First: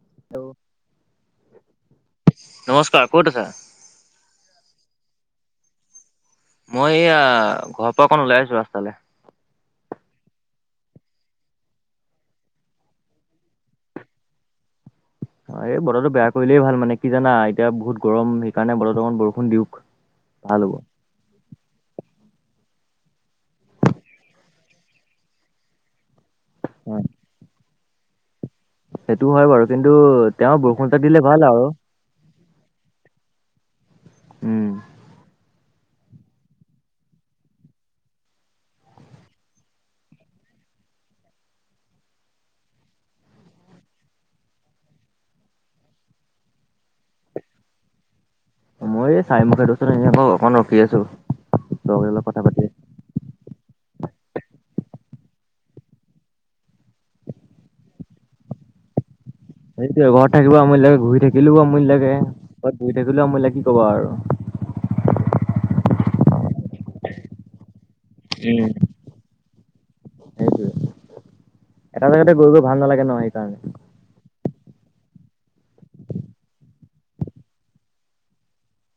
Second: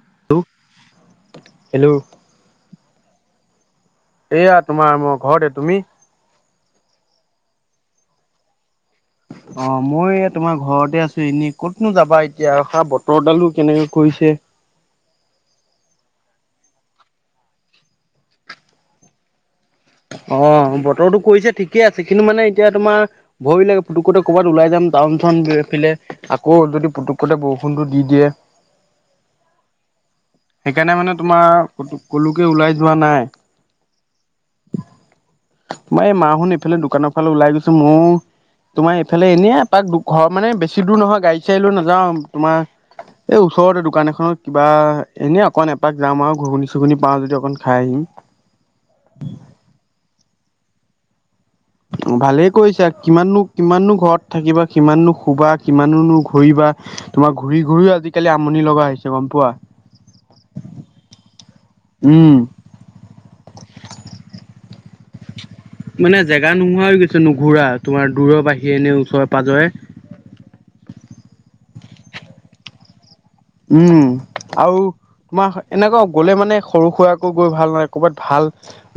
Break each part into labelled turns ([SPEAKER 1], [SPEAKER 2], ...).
[SPEAKER 1] [unintelligible] Hello
[SPEAKER 2] তাই ক'ত আছে?
[SPEAKER 1] এয়া তোমাৰ মোৰ ঘৰতে, তুমি?
[SPEAKER 2] মই এয়া, ঘৰৰ পৰা অকন ওলাই যোৱা ৰাস্তালে।
[SPEAKER 1] অ', মই তোমাৰ ঘৰতে আছো এনে কতনো যাবা এতিয়া খা বতৰ ডালো কেনেকে কৰি পিছে
[SPEAKER 2] অ', এই বতৰটো বেয়া কৰিলেই ভাল মানে কি জানা এতিয়া বহুত গৰম সেইকাৰণে বতৰ অকমান বৰষুণ দিওঁ
[SPEAKER 1] অ', বতৰটো কৰিছে ঠিকে আছে, কিন্তু মানে এতিয়া তোমাৰ, ভৰিবিলাক ফুটুকু ফুটুক ক'বাত ওলাই যাম টাউন চাউন আহ ফিলে। আকৌ যদি
[SPEAKER 2] অ'
[SPEAKER 1] পুতুককতে বৰষুণটো দি দিয়ে?
[SPEAKER 2] সেইটো হয় বাৰু কিন্তু তেওঁ বৰষুণ
[SPEAKER 1] সেইকাৰণে
[SPEAKER 2] এজাক
[SPEAKER 1] মানে
[SPEAKER 2] দিলে ভাল
[SPEAKER 1] তোমাৰ,
[SPEAKER 2] আৰু
[SPEAKER 1] পুতু ক'লোকে ওলাই যোৱা নাই।
[SPEAKER 2] উম।
[SPEAKER 1] মই এই মাহোন এইফালে দোকানৰ ফালে ওলাই গৈছে, মও তোমাৰ এইফালে এনেই এপাক দুঘৰ মানে বেছি দূৰ নহয় গাড়ী চাৰি লও নাযাও, তোমাৰ এই ওচৰতে দোকান এখনত কিবা এনেই অকণ এপাক যাম আৰু ঘুগুনি চুগুনি পাওঁ যদি অকণ খাই আহিম।
[SPEAKER 2] শুই আছো। লগৰ লগত কথা
[SPEAKER 1] ভালে
[SPEAKER 2] পাতি
[SPEAKER 1] কৰিছা, কিমাননো-কিমাননো ঘৰত থাকিবা কিমাননো শুবা কিমানোনো ঘূৰিবা, তোমাৰ ঘূৰি ঘূৰি আজিকালি আমনি লগা হৈছে। গম পোৱা
[SPEAKER 2] সেইটোৱে ঘৰত থাকিব আমনি লাগে ঘূৰি থাকিলেও আমনি লাগে,
[SPEAKER 1] উম।
[SPEAKER 2] ঘৰত ঘহি থাকিলেও আমনি লাগে কি কবা আৰু?
[SPEAKER 1] [unintelligible] মানে জেগা নোহোৱা হৈ গৈছে নুঘুৰা তোমাৰ দূৰৰ
[SPEAKER 2] উম।
[SPEAKER 1] বাহিৰে এনে ওচৰে
[SPEAKER 2] সেইটোৱে, এটা জেগাতে গৈ গৈ ভাল নালাগে ন'? সেইকাৰণে।
[SPEAKER 1] উম, আৰু তোমাৰ এনেকুৱা গলে মানে সৰু সুৰাকে গৈ ভাল নাই ক'বাত ভাল,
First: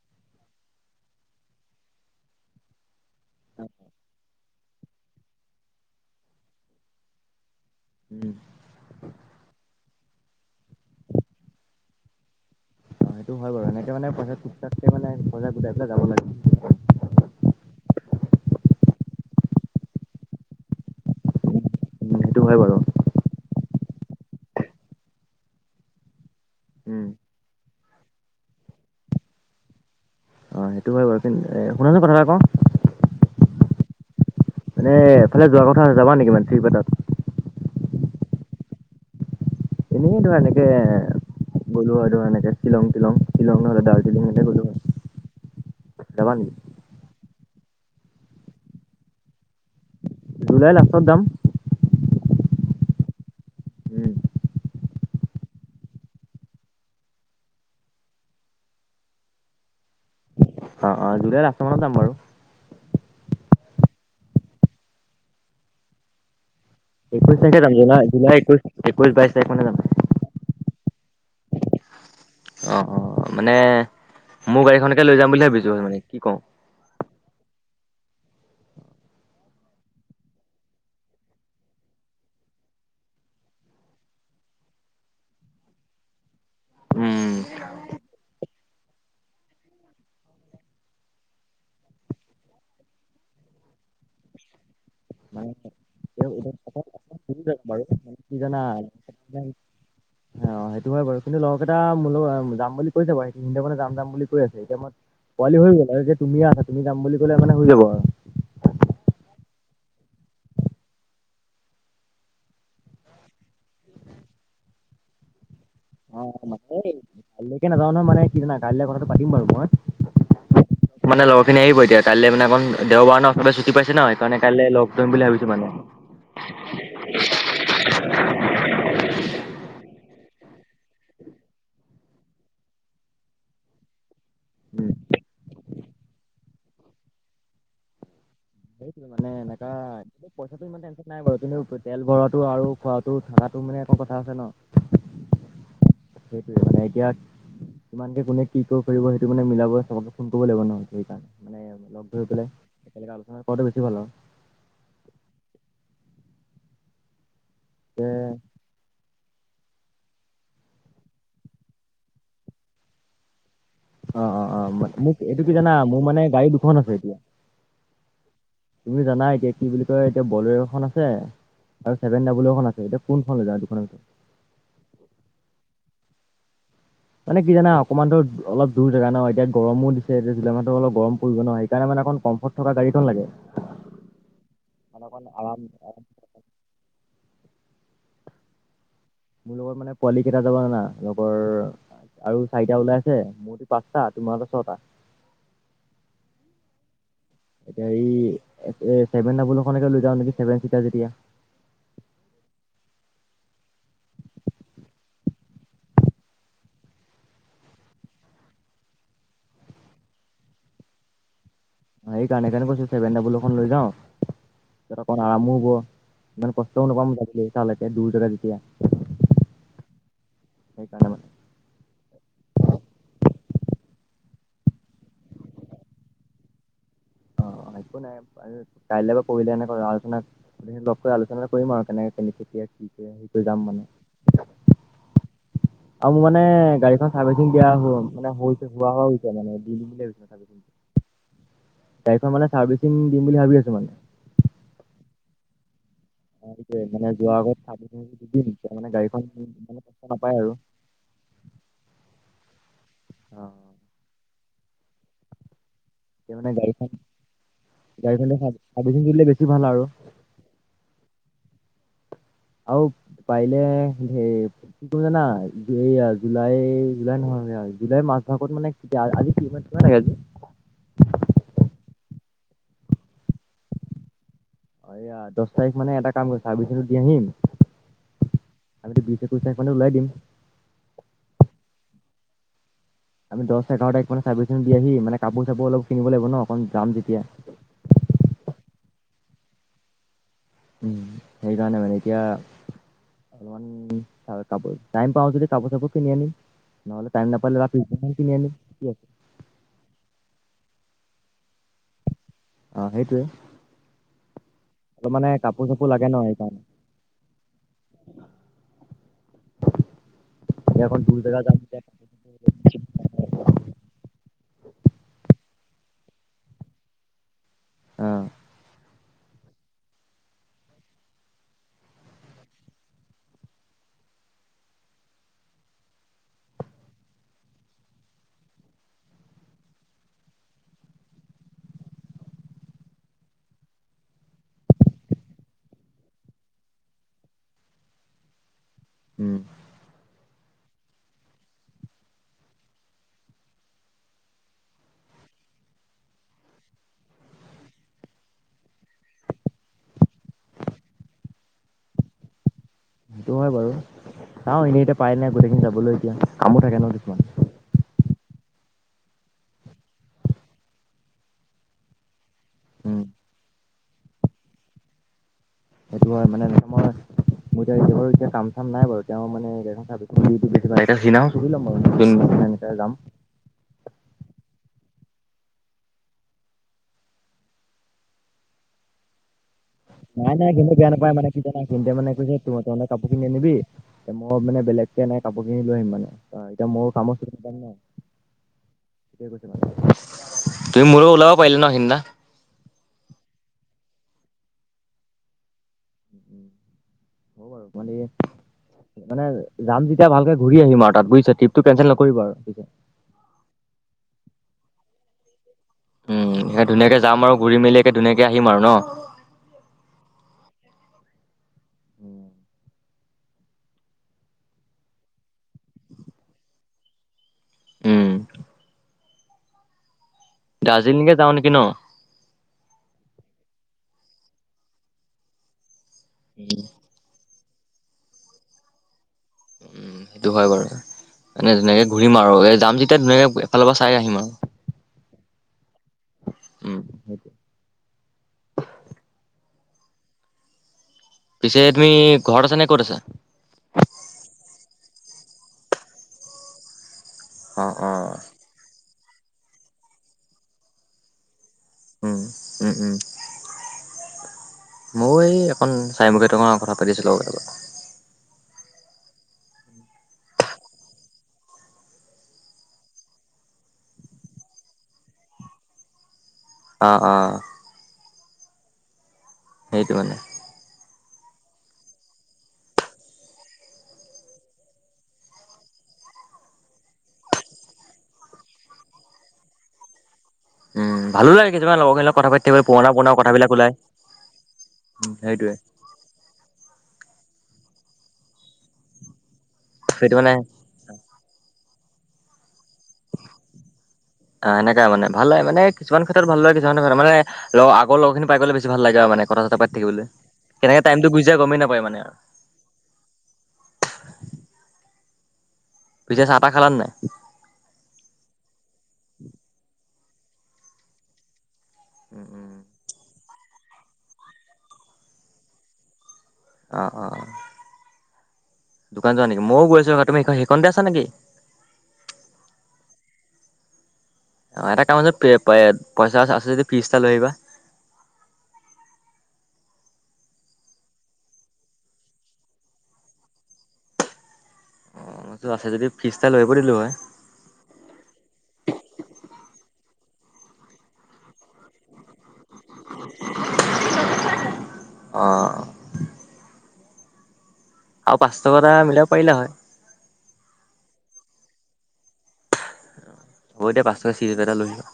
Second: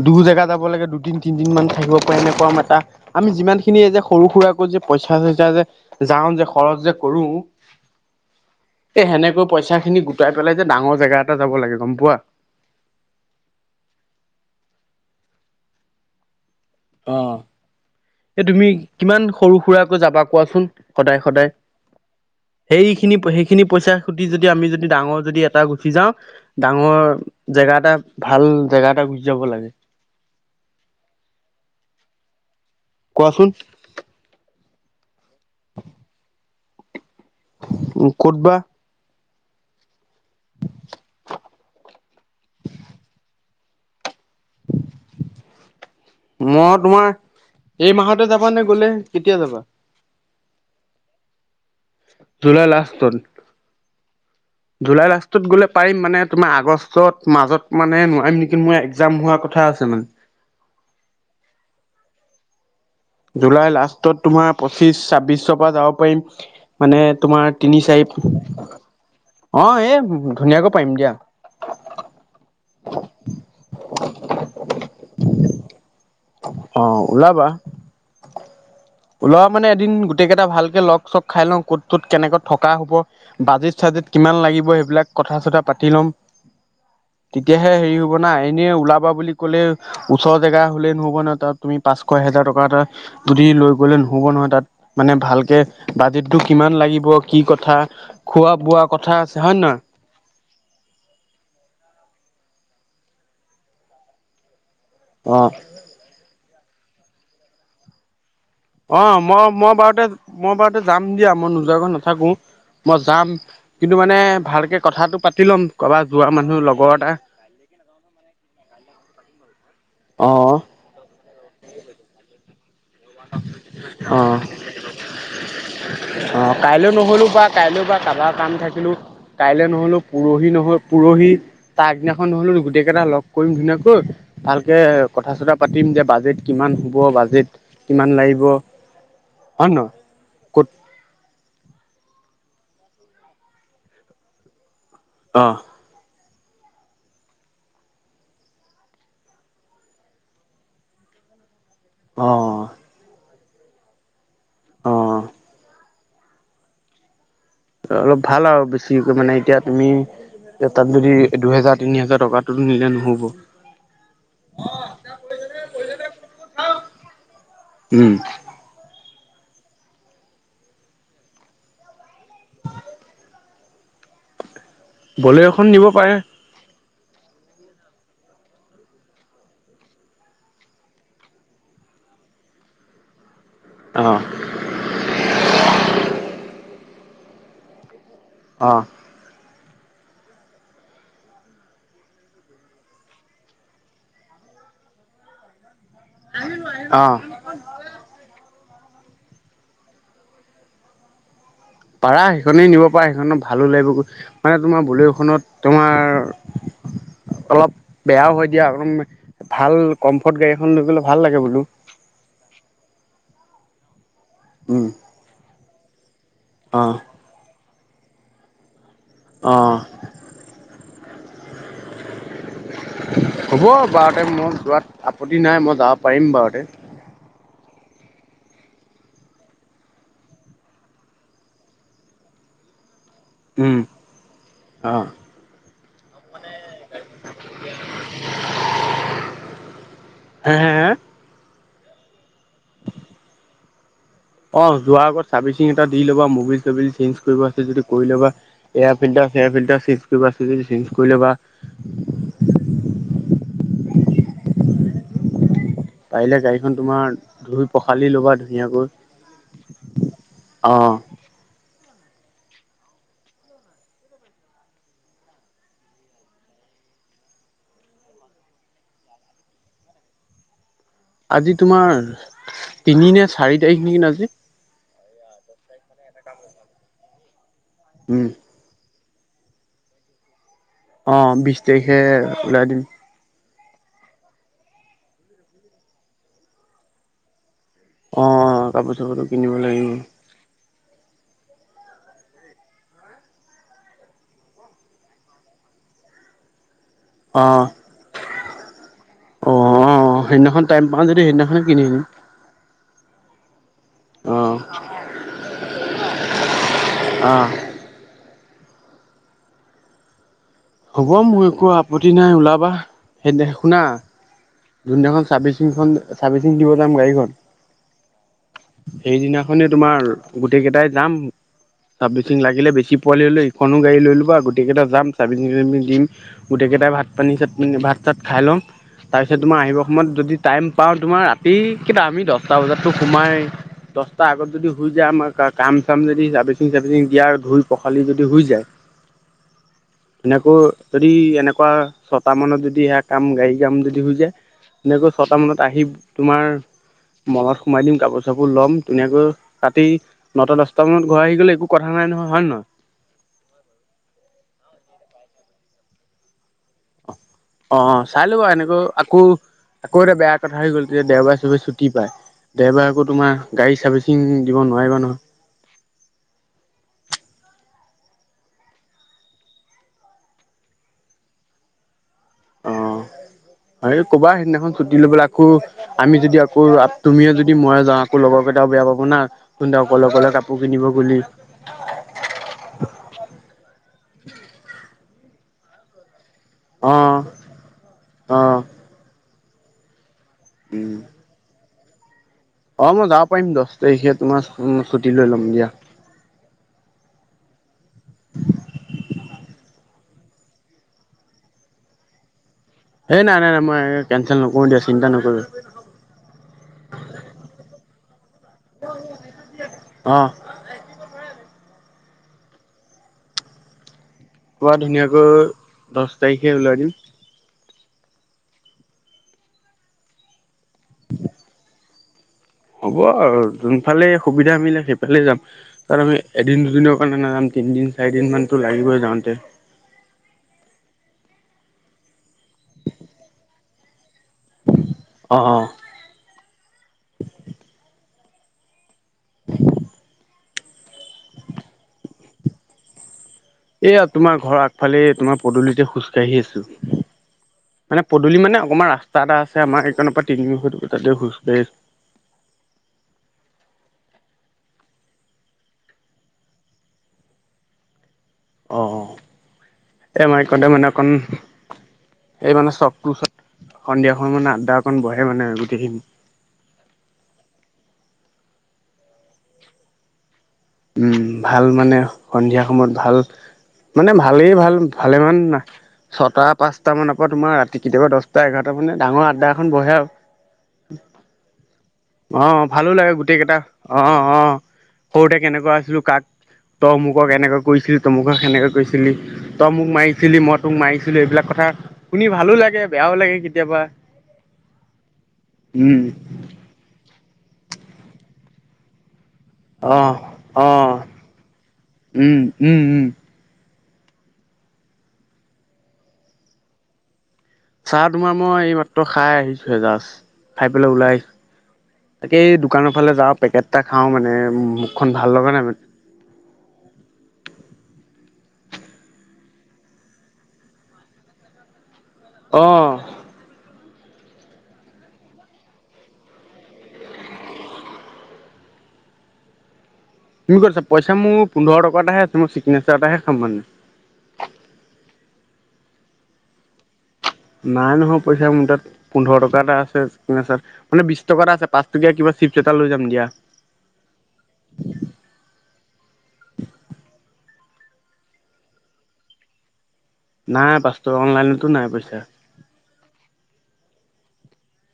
[SPEAKER 1] দূৰ জেগা যাব লাগে দুদিন তিনিদিন মান থাকিব পাৰিম নে [unintelligible] আমি যিমানখিনি এই যে সৰু সুৰাকৈ যে পইচা চইচা যে যাওঁ যে খৰচ যে কৰো
[SPEAKER 2] উম,
[SPEAKER 1] পইচাখিনি গোটাই পেলাই যে ডাঙৰ জেগা এটা যাব লাগে গম পোৱা?
[SPEAKER 2] অ', সেইটো হয় বাৰু এনেকে মানে পইচা টুক টাককে মানে সজাই গোটাই পেলাই যাব লাগে।
[SPEAKER 1] অ', এ তুমি কিমান সৰু সুৰাকৈ যাবা কোৱাচোন? সদায় সদায়,
[SPEAKER 2] উম, সেইটো হয় বাৰু
[SPEAKER 1] সেইখিনি সেইখিনি পইচা [unintelligible] যদি আমি যদি ডাঙৰ যদি এটা গুচি যাওঁ
[SPEAKER 2] উম
[SPEAKER 1] ডাঙৰ, জেগা এটা ভাল, জেগা এটা গুচি যাব লাগে।
[SPEAKER 2] অ', সেইটো হয় বাৰু কিন্ত, এ শুনা না কথা এটা কওঁ।
[SPEAKER 1] কোৱাচোন
[SPEAKER 2] মানে এফালে যোৱা কথা আছে যাবা নেকি মানে টিপ এটাত?
[SPEAKER 1] উম, ক'তবা?
[SPEAKER 2] এনেই ধৰা এনেকে, গ'লো আৰু এনেকে শ্বিলং তিলং। শ্বিলং নহলে দাৰ্জিলিং লে গলোঁ হয়। যাবা নেকি
[SPEAKER 1] মই তোমাৰ, এই মাহতে যাবা নে গলে, কেতিয়া যাবা?
[SPEAKER 2] জুলাইৰ লাষ্টত যাম।
[SPEAKER 1] জুলাইৰ লাষ্ট চোন।
[SPEAKER 2] উম,
[SPEAKER 1] জুলাই লাষ্টত গ'লে পাৰিম মানে তোমাৰ আগষ্টত মাজত মানে নোৱাৰিম নেকি! মই এক্জাম হোৱা কথা আছে মানে
[SPEAKER 2] অ, অ, জুলাইৰ লাষ্ট মানত যাম বাৰু
[SPEAKER 1] জুলাই লাষ্টত তোমাৰ পঁচিশ ছাব্বিশৰ পৰা যাব পাৰিম। মানে
[SPEAKER 2] একৈশ
[SPEAKER 1] তোমাৰ
[SPEAKER 2] তাৰিখে যাম
[SPEAKER 1] তিনি
[SPEAKER 2] জুলাই জুলাই
[SPEAKER 1] চাৰিত,
[SPEAKER 2] একৈশ একৈশ বাইশ তাৰিখ মানে
[SPEAKER 1] অ
[SPEAKER 2] যাম
[SPEAKER 1] এই ধুনীয়াকৈ পাৰিম দিয়া। [unintelligible]
[SPEAKER 2] অ, অ, মানে মোৰ গাড়ীখনকে লৈ যাম বুলি ভাবিছো মানে কি কওঁ
[SPEAKER 1] অ ওলাবা। অ মানে এদিন গোটেই কেইটা ভালকে লগ চগ খাই লওঁ ক'ত, ক'ত কেনেকৈ থকা হ'ব বাজেত চাজেত কিমান লাগিব সেইবিলাক কথা চথা পাতি ল'ম।
[SPEAKER 2] উম
[SPEAKER 1] তেতিয়াহে হেৰি হ'ব না এনে ওলাবা বুলি ক'লে ওচৰ জেগা হ'লেই নহ'ব নহয়, তাত তুমি পাঁচশ এহেজাৰ টকা এটা যদি লৈ গ'লে নহ'ব নহয় তাত মানে ভালকে
[SPEAKER 2] এতিয়া
[SPEAKER 1] বাজেটটো
[SPEAKER 2] এতিয়া
[SPEAKER 1] কিমান
[SPEAKER 2] কথা-
[SPEAKER 1] লাগিব
[SPEAKER 2] কথা
[SPEAKER 1] কি
[SPEAKER 2] শুনি যাম
[SPEAKER 1] কথা
[SPEAKER 2] বাৰু মানে কি
[SPEAKER 1] খোৱা -বোৱা কথা আছে
[SPEAKER 2] জানা
[SPEAKER 1] হয় নে নহয়।
[SPEAKER 2] অ সেইটো হয় বাৰু কিন্তু লগৰকেইটা মল [unintelligible] যাম বুলি কৈছে বাৰু সেইিন্দে মনে যাম যাম বুলি কৈ আছে, এতিয়া মই
[SPEAKER 1] নহয়
[SPEAKER 2] পোৱালি হৈ গ'ল আৰু যে তুমিএ আচা তুমি যাম বুলি ক'লে মানে হৈ যাব আৰু
[SPEAKER 1] অ মই -মই বাৰুতে মই বাৰুতে যাম দিয়া মই নোযোৱা কৈ নাথাকো মই যাম কিন্তু মানে ভালকে কথাটো পাতি ল'ম কাৰোবাৰ
[SPEAKER 2] অ
[SPEAKER 1] যোৱা মানুহ
[SPEAKER 2] মানে
[SPEAKER 1] লগৰ এটা
[SPEAKER 2] [unintelligible] কাইলৈকে নাযাওঁ নহয় মানে কি জানা কাইলৈ কথাটো পাতিম বাৰু মই
[SPEAKER 1] অ, অ।
[SPEAKER 2] মানে লগৰ খিনি আহিব এতিয়া কাইলৈ মানে অকণ দেওবাৰ ন চবে ছুটি পাইছে ন
[SPEAKER 1] অ
[SPEAKER 2] সেইকাৰনে কাইলৈ লগ কৰিম বুলি ভাবিছো মানে
[SPEAKER 1] অ কাইলৈ নহলো বা কাইলৈ বা কাৰোবাৰ কাম থাকিলো কাইলৈ নহলো পৰহি নহ পৰহি তাৰগদিনাখন নহ'লো গোটেই কেইটা লগ কৰিম ধুনীয়াকৈ ভালকে
[SPEAKER 2] উম
[SPEAKER 1] কথা চথা পাতিম যে বাজেট কিমান হ'ব বাজেট কিমান লাগিব
[SPEAKER 2] মানে
[SPEAKER 1] হয়
[SPEAKER 2] এনেকা
[SPEAKER 1] নহয়
[SPEAKER 2] পইচাটো
[SPEAKER 1] ক'ত
[SPEAKER 2] ইমান টেনশন নাই বাৰু কিন্তু তেল ভৰোৱাত টো আৰু খোৱাতো থাকাতো মানে একো কথা আছে ন
[SPEAKER 1] অহ।
[SPEAKER 2] সেইটোৱে মানে এতিয়া কিমানকে কোনে কি ক কৰিব সেইটো মানে মিলাব চবকে ফোন কৰিব লাগিব নহ সেইকাৰণে মানে লগ ধৰি
[SPEAKER 1] অ
[SPEAKER 2] পেলাই একেলকে আলোচনা কৰাতে বেছি ভাল আৰু
[SPEAKER 1] অ। অলপ ভাল আৰু বেছি মানে এতিয়া তুমি তাত যদি দুহেজাৰ তিনি হোজাৰ টকাতটো নিলে নহ'ব
[SPEAKER 2] অ -অ -অ ম মোক এইটো কি জানা মোৰ মানে গাড়ী দুখন আছে এতিয়া
[SPEAKER 1] উম।
[SPEAKER 2] তুমি জানা এতিয়া কি বুলি কয় এতিয়া বলেৰখন আছে আৰু ছেভেন ডাব্লখন আছে এতিয়া কোন খন লৈ যায় দুখনৰ ভিতৰত
[SPEAKER 1] বলেৰ' খন নিব পাৰে।
[SPEAKER 2] মানে কি জানা অকণমানতো অলপ দুৰ জোগা ন এতিয়া গৰমো দিছে এতিয়া জুলাই মাহটো অলপ গৰম পৰিব ন সেইকাৰণে মানে কমফৰ্ট থকা গাড়ীখন লাগে,
[SPEAKER 1] অ
[SPEAKER 2] আৰাম
[SPEAKER 1] অ।
[SPEAKER 2] মোৰ লগত মানে পোৱালি কেইটা যাব জানা? লগৰ আৰু চাৰিটা ওলাই আছে মোৰতো পাঁচটা তোমাৰটো ছটা
[SPEAKER 1] অ।
[SPEAKER 2] এতিয়া এই এ চছেভেন ডাবলখনকে লৈ যাও নেকি চেভেনচিতাৰ যেতিয়া
[SPEAKER 1] পাৰা সেইখনেই নিব পাৰা সেইখনত ভালো লাগিব গৈ মানে তোমাৰ বলেৰখনত তোমাৰ অলপ বেয়াও হয় দিয়া, অ ভাল কমফৰ্ট গাড়ীখন লৈ গলে ভাল লাগে বোলো
[SPEAKER 2] এইকাৰণে কাৰণে কৈছো চছেভেন ডাবুল' খন লৈ যাও
[SPEAKER 1] উম
[SPEAKER 2] ইয়াত অকণ আৰামো হব ইমান
[SPEAKER 1] অ
[SPEAKER 2] কষ্টও নাপাম তালৈকে দূৰ জগা যেতিয়া
[SPEAKER 1] অহ।
[SPEAKER 2] মানে [unintelligible]
[SPEAKER 1] হ'ব বাৰতে মই যোৱাত আপত্তি নাই মই যাব পাৰিম বাৰতে
[SPEAKER 2] অ একো নাই কাইলৈ বা পৰহিলে এনেক আলোচনা লগ কৰি আলোচনা কৰিম আৰু কেনেকে কেনে কেতিয়া কি যাম
[SPEAKER 1] উম
[SPEAKER 2] মানে
[SPEAKER 1] অ
[SPEAKER 2] আৰু মোই মানে গাড়ীখন চাৰ্ভিচিং দিয়া হল মানে হৈছে হোৱা হোৱা হৈছে মানে
[SPEAKER 1] হ
[SPEAKER 2] বুলি
[SPEAKER 1] [unintelligible]
[SPEAKER 2] গাড়ীখন মানে চাৰ্ভিচিং দিম বুলি ভাবি আছো মানে।
[SPEAKER 1] অ যোৱাৰ আগত চাৰ্ভিচিঙ দি ল'বা
[SPEAKER 2] অ
[SPEAKER 1] মুবিল
[SPEAKER 2] সেইটোৱে
[SPEAKER 1] চবিল
[SPEAKER 2] মানে
[SPEAKER 1] চেঞ্জ
[SPEAKER 2] যোৱাৰ
[SPEAKER 1] কৰিব
[SPEAKER 2] আগত
[SPEAKER 1] আছে যদি
[SPEAKER 2] চাৰ্ভিচিং
[SPEAKER 1] কৰি
[SPEAKER 2] দি
[SPEAKER 1] ল'বা
[SPEAKER 2] দিম তেতিয়া মানে
[SPEAKER 1] এয়াৰ
[SPEAKER 2] গাড়ীখন
[SPEAKER 1] ফিল্টাৰ চেয়াৰ
[SPEAKER 2] মানে
[SPEAKER 1] ফিল্টাৰ
[SPEAKER 2] কষ্ট
[SPEAKER 1] চেঞ্জকৰিব
[SPEAKER 2] নাপায় আৰু
[SPEAKER 1] আছে যদি চে ইউজ কৰি লবা
[SPEAKER 2] অ তেতিয়া
[SPEAKER 1] পাৰিলে
[SPEAKER 2] মানে
[SPEAKER 1] গাড়ীখন তোমাৰ ধুই পখালি
[SPEAKER 2] গাড়ীখন
[SPEAKER 1] ল'বা
[SPEAKER 2] চাৰ্ভিচিং দিলে বেছি ভাল আৰু
[SPEAKER 1] ধুনীয়াকৈ অঁ।
[SPEAKER 2] আৰু পাৰিলে হে কি কম জানা এইয়া জুলাই- জুলাই নহয় জুলাইৰ মাহ ভাগত মানে আজি কিহত কিমান তাৰিখ আজি
[SPEAKER 1] আজি তোমাৰ তিনি নে চাৰি তাৰিখ নেকি আজি
[SPEAKER 2] এয়া দচ তাৰিখ মানে এটা কাম কৰিম চাৰভিচিঙ টো দি আহিম
[SPEAKER 1] উম।
[SPEAKER 2] আমিতো বিশ একৈশ তাৰিখ মানে ওলাই দিম।
[SPEAKER 1] অ বিশ তাৰিখে ওলাই দিম।
[SPEAKER 2] আমি দশ এঘাৰ তাৰিখ মানে চাৰ্ভিচিং দি আহি মানে কাপোৰ- চাপোৰ অলপ কিনিব লাগিব ন অকণ যাম যেতিয়া
[SPEAKER 1] অ কাপোৰ- চাপুৰ ও কিনিব লাগিব।
[SPEAKER 2] উম সেইকাৰনে মানে এতিয়া অলপমান কাপোৰ টাইম পাওঁ যদি কাপোৰ চাপোৰ কিনি আনিম নহ'লে টাইম নাপালে
[SPEAKER 1] অ'
[SPEAKER 2] ৰাতি কিনি আনিম
[SPEAKER 1] অ' সেইদিনাখন টাইম পাও যদি সেইদিনাখনে কিনি দিম।
[SPEAKER 2] অ সেইটোয়ে
[SPEAKER 1] অ'
[SPEAKER 2] অলপ মানে কাপোৰ চাপোৰ লাগে ন সেইকাৰণে
[SPEAKER 1] অ'
[SPEAKER 2] এতিয়া অকণ
[SPEAKER 1] হ'ব
[SPEAKER 2] দূৰ জেগা
[SPEAKER 1] মোৰ
[SPEAKER 2] যাম
[SPEAKER 1] একো
[SPEAKER 2] যেতিয়া
[SPEAKER 1] আপত্তি নাই ওলাবা সেইদে শুনা। যোন দিনাখন চাৰ্ভিচিংখন চাৰ্ভিচিং দিব যাম গাড়ীখন
[SPEAKER 2] অহ।
[SPEAKER 1] সেইদিনাখনে তোমাৰ গোটেই কেইটাই যাম চাৰ্ভিচিং লাগিলে বেছি পোৱালি হলে সিখনো গাডী লৈ ল'বা গোটেইটা যাম চাৰ্ভিচিং তাৰ্ভিচিং দিম গটে কেইটাই ভাত পানী চাত পানি ভাত- চাত খাই লম তাৰপিছত তোমাৰ আহিবৰ সময়ত যদি টাইম পাওঁ তোমাৰ ৰাতি কেইটা আমি দহটা বজাততো সোমাই দহটা আগত যদি শুই যায় আমাৰ কাম চাম যদি চাৰ্ভিচিং চাবিচিং দিয়া ধুই পখালি যদি হৈ যায়
[SPEAKER 2] উম।
[SPEAKER 1] এনেকৈ যদি এনেকুৱা ছটা মানত যদি সেয়া কাম গাড়ী কাম যদি যে এনেকৈ ছটা মানত আহি তোমাৰ মলত সোমাই দিম কাপোৰ চাপোৰ ল'ম ধুনীয়াকৈ ৰাতি নটা-দচটা মানত ঘৰ আহি গলে একো কথা নাই নহয় হয়- নহয়?
[SPEAKER 2] সেইটো হয় বাৰু, চাওঁ এনেই এতিয়া পাই নাই গোটেইখিনি যাবলৈ এতিয়া কামো থাকে ন কিছুমান
[SPEAKER 1] অ চাই লবা এনেকৈ আকৌ আকৌ এটা বেয়া কথা হৈ গ'ল যে দেওবাৰে চবে ছুটি পায়। দেওবাৰে আক
[SPEAKER 2] উম
[SPEAKER 1] তোমাৰ গাড়ী চাৰ্ভিচিং দিব নোৱাৰিবা নহয়।
[SPEAKER 2] সেইটো হয় মানে মই মই এয়া এতিয়া বাৰ এয়া কাম চাম নাই বাৰু তেওঁ মানে [unintelligible] সুধি ল'ম বাৰু। উম
[SPEAKER 1] অ
[SPEAKER 2] সেনেকাই যাম।
[SPEAKER 1] এই ক'বা সেইদিনাখন ছুটি লৈ পেলাই আকৌ, আমি যদি আকৌ তুমিয়ে যদি মই যাওঁ আকৌ লগৰ কেইটাও বেয়া পাব না। তহঁতে অকলে অকলে
[SPEAKER 2] নাই নাই
[SPEAKER 1] কাপোৰ
[SPEAKER 2] সিহঁতে
[SPEAKER 1] কিনিব
[SPEAKER 2] বেয়া নাপাই
[SPEAKER 1] গলি
[SPEAKER 2] মানে কি জানা সিহঁতে মানে কৈছে তই - তই মোৰ কাপোৰ খিনি আনিবি মই মানে বেলেগ কেনে কাপোৰ লৈ আহিম মানে আহ এতিয়া মই
[SPEAKER 1] অ অ
[SPEAKER 2] [unintelligible] তুমি
[SPEAKER 1] উম
[SPEAKER 2] মোৰো লগত ওলাব পাৰিলা ন সেইনা।
[SPEAKER 1] অ মই যাব পাৰিম দছ তাৰিখে তোমাৰ ছুটী লৈ ল'ম দিয়া। [inaudible]
[SPEAKER 2] [unintelligible] মানে যাম যেতিয়া ভালকে ঘূৰি আহিম আৰু তাত বুজিছে ট্ৰিপটো কেনচেল নকৰিবা আৰু এতিয়া
[SPEAKER 1] এই নাই নাই নাই মই কেনচেল নকৰো দিয়া চিন্তা নকৰিবা।
[SPEAKER 2] উম হে ধুনীয়াকে যাম আৰু ঘুৰি মেলি একে ধুনীয়াক-
[SPEAKER 1] অহ।
[SPEAKER 2] [inaudible]
[SPEAKER 1] পোৱা ধুনীয়াকৈ দছ তাৰিখে ওলাই দিম।
[SPEAKER 2] উম। দাৰ্জিলিঙে যাওঁ নেকি ন?
[SPEAKER 1] কোৱা‌ আৰু যোনফালে সুবিধা মিলে সেইফালে যাম, তাত আমি এদিন দুদিনৰ কাৰণে নাযাম। তিনিদিন চাৰিদিন মানতো লাগিবই যাওঁতে।
[SPEAKER 2] উম সেইটো হয় বাৰু। এনে ধুনীয়াকে ঘূৰিম আৰু এ যাম যেতিয়া ধুনীয়াকে এফালৰ পৰা চাই আহিম আও।
[SPEAKER 1] অ অ।
[SPEAKER 2] উম। পিছে তুমি ঘৰত আছা নে ক'ত আছা?
[SPEAKER 1] এয়া তোমাৰ ঘৰৰ আগফালে তোমাৰ পদূলিতে খোজকাঢ়ি আছো।
[SPEAKER 2] অ',
[SPEAKER 1] মানে
[SPEAKER 2] অ'।
[SPEAKER 1] পদূলি মানে অকমান ৰাস্তা এটা আছে আমাৰ সেইকনৰ পৰা তিনি‌ [unintelligible] তাতে খোজ কাঢ়ি আছো।
[SPEAKER 2] উম, উম, উম। ময়ো এই এখন চাইমুখে তোমাৰ কথা পাতি আছিলো লগৰ কেইটাৰ লগত।
[SPEAKER 1] অ' এ মই এইকনতে‌ মানে অকন এই মানে চকটোৰ ওচৰত সন্ধিয়াখন মানে আদ্দা অকণ বহে মানে গোটেইখিনি।
[SPEAKER 2] অ অ। সেইটো মানে।
[SPEAKER 1] উম, ভাল মানে সন্ধিয়া সময়ত ভাল। মানে ভালেই ভাল ভালেমান না ছটা পাঁচটা মানৰ পৰা তোমাৰ ৰাতি কেতিয়াবা দছটা এঘাৰটা মানে ডাঙৰ আড্ডা এখন বহে আও।
[SPEAKER 2] উম, ভালো লাগে কেতিয়াবা ‌লগৰ খিনি লগত কথা পাতি
[SPEAKER 1] অ
[SPEAKER 2] থাকিবলৈ পুৰণা
[SPEAKER 1] ভালো
[SPEAKER 2] পুৰণা
[SPEAKER 1] লাগে গোটেই
[SPEAKER 2] কথাবিলাক
[SPEAKER 1] কেইটা
[SPEAKER 2] ওলাই।
[SPEAKER 1] অ অ
[SPEAKER 2] উম,
[SPEAKER 1] সৰুতে
[SPEAKER 2] সেইটোৱে
[SPEAKER 1] কেনেকুৱা আছিলো কাক তই অমুকক এনেকে কৈছিলি তমুকক সেনেকে কৈছিলি। তই মোক
[SPEAKER 2] সেইটো মানে
[SPEAKER 1] মাৰিছিলি মই তোক মাৰিছিলো এইবিলাক কথা শুনি ভালো লাগে, বেয়াও লাগে কেতিয়াবা।
[SPEAKER 2] অ সেনেকা মান ভাল হয় মানে কিছুমান
[SPEAKER 1] উম
[SPEAKER 2] ক্ষেত্ৰত ভাল হয় কিছুমানে তাৰমানে লগৰ আৰ লগৰখিনি পাই গলে বেছি ভাল লাগে আৰু মানে। কথা চথা পাতি থাকিবলৈ,
[SPEAKER 1] অ',
[SPEAKER 2] কেনেকে
[SPEAKER 1] অ',
[SPEAKER 2] টাইমটো গুচি যায় গমেই নাপায় মানে আৰ।
[SPEAKER 1] উম উম উম
[SPEAKER 2] পিছে চাহ তাহ খালা নে নাই?
[SPEAKER 1] চাহ তোমাৰ মই এই মাত্ৰ খাই আহিছো হে‌ জাছ, ‌ খাই পেলাই ওলাই, তাকেই দোকানৰ ফালে যাওঁ, পেকেট এটা খাওঁ মানে মুখখন ভাল লগা নাই মানে।
[SPEAKER 2] অ অ। দোকান যোৱা নেকি? মইও গৈ আছো ৰবা তুমি সেইখন সেইখনতে আছা নেকি?
[SPEAKER 1] অ।
[SPEAKER 2] অ' এটা কাম আছে পইচা আছে যদি [unintelligible] এটা লৈ আহিবা।
[SPEAKER 1] [inaudible] তুমি কৈছা পইচা মোৰ পোন্ধৰ টকাতাহে আছে। মই চিগনেচাৰ এটাহে খাম মানে।
[SPEAKER 2] টো আছে যদি ফিজ এটা লৈ আহিব দিলোঁ হয়।
[SPEAKER 1] নাই নহয় পইচা মোৰ তাত। পোন্ধৰ টকা এটা আছে। [unintelligible] মানে বিছ টকা এটা আছে। পাঁচ টকীয়া কিবা চিপছ এটা লৈ যাম দিয়া।
[SPEAKER 2] অ আৰু পাঁচ টকা এটা মিলাব পাৰিলা হয়।
[SPEAKER 1] নাই পাঁচ টকা অনলাইনতো নাই পইচা।
[SPEAKER 2] হ'ব দিয়া পাঁচ টকা চিগেৰেট এটা লৈ লোৱা।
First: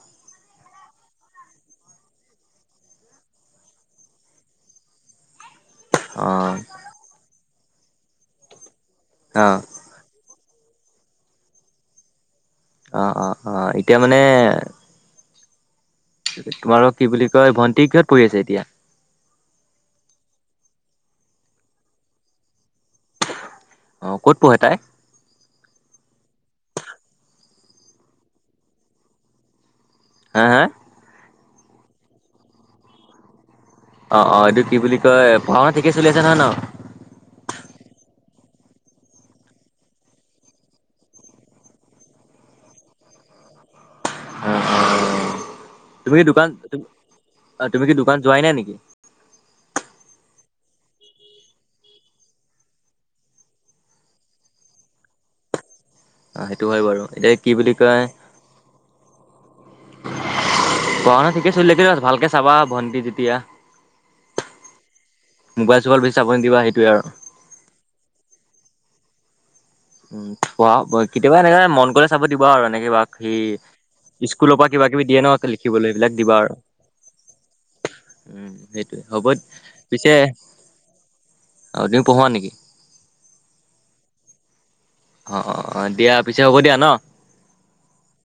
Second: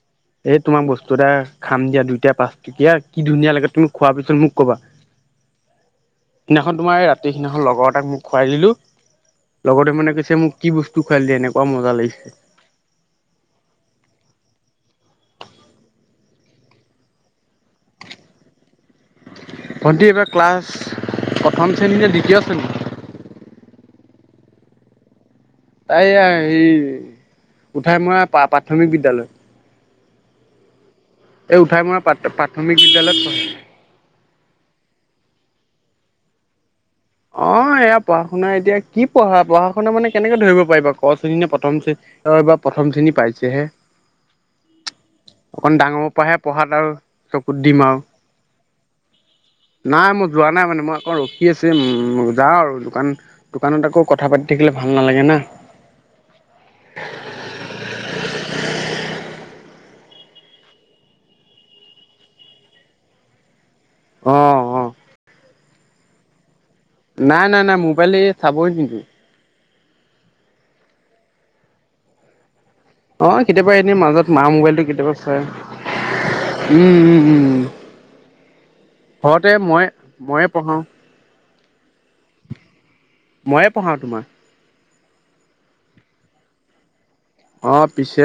[SPEAKER 1] এই তোমাক বস্তু এটা খাম দিয়া দুইটাই, পাঁচটকীয়া কি ধুনীয়া লাগে। তুমি খোৱাৰ পিছত মোক ক'বা। [inaudible]
[SPEAKER 2] অ
[SPEAKER 1] সিদিনাখন তোমাৰ এই ৰাতি, সিদিনাখন লগৰ এটাক মোক খোৱাই দিলো।
[SPEAKER 2] অ
[SPEAKER 1] লগৰটোৱে মানে কৈছে মোক কি বস্তু খুৱাই দিলি এনেকুৱা মজা লাগিছে।
[SPEAKER 2] অ-অ-অ এতিয়া মানে তোমালোকৰ কি বুলি কয়, ভন্টি কিহত কৰি আছে এতিয়া?
[SPEAKER 1] ভণ্টি এইবাৰ ক্লাছ প্ৰথম শ্ৰেণী নে দ্বিতীয় শ্ৰেণী?
[SPEAKER 2] অ, ক'ত পঢ়ে তাই?
[SPEAKER 1] এইয়া হেই উঠাই মৰা প্ৰা-প্ৰাথমিক বিদ্যালয়।
[SPEAKER 2] হা হা?
[SPEAKER 1] এই উঠাই মৰা প্ৰা প্ৰাথমিক বিদ্যালয়ত পঢ়ে।
[SPEAKER 2] অ, অ এইটো কি বুলি কয়? পঢ়া-শুনা ঠিকে চলি আছে নহয় ন?
[SPEAKER 1] অ, এয়া পঢ়া-শুনা এতিয়া কি পঢ়া পঢ়া-শুনা মানে কেনেকে ধৰিব পাৰিবা ক শ্ৰেণী নে প্ৰথম শ্ৰেণী? অ এইবাৰ প্ৰথম শ্ৰেণী পাইছেহে।
[SPEAKER 2] অ অ
[SPEAKER 1] অকণ ডাঙৰৰ
[SPEAKER 2] তুমি কি
[SPEAKER 1] পৰাহে
[SPEAKER 2] দোকান
[SPEAKER 1] পঢ়াত আৰু চকুত
[SPEAKER 2] অ তুমি
[SPEAKER 1] দিম
[SPEAKER 2] কি
[SPEAKER 1] আও।
[SPEAKER 2] দোকান যোৱাই নাই নেকি?
[SPEAKER 1] নাই মই যোৱা নাই মানে মই অকণ ৰখি আছো। উম, যাওঁ আৰু দোকান দোকানত আকৌ কথা পাতি থাকিলে ভাল নালাগে না।
[SPEAKER 2] অ সেইটো হয় বাৰু। এতিয়া কি বুলি কয় পঢ়া-শুনা ঠিকে চলি থাকিলে হ'ল। ভালকে চাবা ভন্টি যেতিয়া।
[SPEAKER 1] অ, অ।
[SPEAKER 2] মোবাইল চোবাইল বেছি চাব নিদিবা সি
[SPEAKER 1] নাই, নাই, নাই মোবাইল এই চাবই নিদো।
[SPEAKER 2] উম, পোৱা কেতিয়াবা এনেকা মন কৰিলে চাব দিব আৰু এনেক এইবাহত
[SPEAKER 1] অ', কেতিয়াবা এনেই মাজত
[SPEAKER 2] কি
[SPEAKER 1] মা
[SPEAKER 2] স্কুলৰ পৰা
[SPEAKER 1] মোবাইলটো
[SPEAKER 2] কিবা কিবি
[SPEAKER 1] কেতিয়াবা
[SPEAKER 2] দিয়ে
[SPEAKER 1] চাই
[SPEAKER 2] ন লিখিবলৈ এইবিলাক দিব আৰু। উম, সেইটোৱে, হ'ব
[SPEAKER 1] ঘৰতে মই
[SPEAKER 2] পিছে
[SPEAKER 1] ময়ে পঢ়াও
[SPEAKER 2] [unintelligible] পঢ়োৱা নেকি?
[SPEAKER 1] মইয়ে পঢ়াওঁ তোমাৰ।
[SPEAKER 2] অ-অ, অ দিয়া পিছে হ'ব দিয়া ন?
[SPEAKER 1] অ পিছে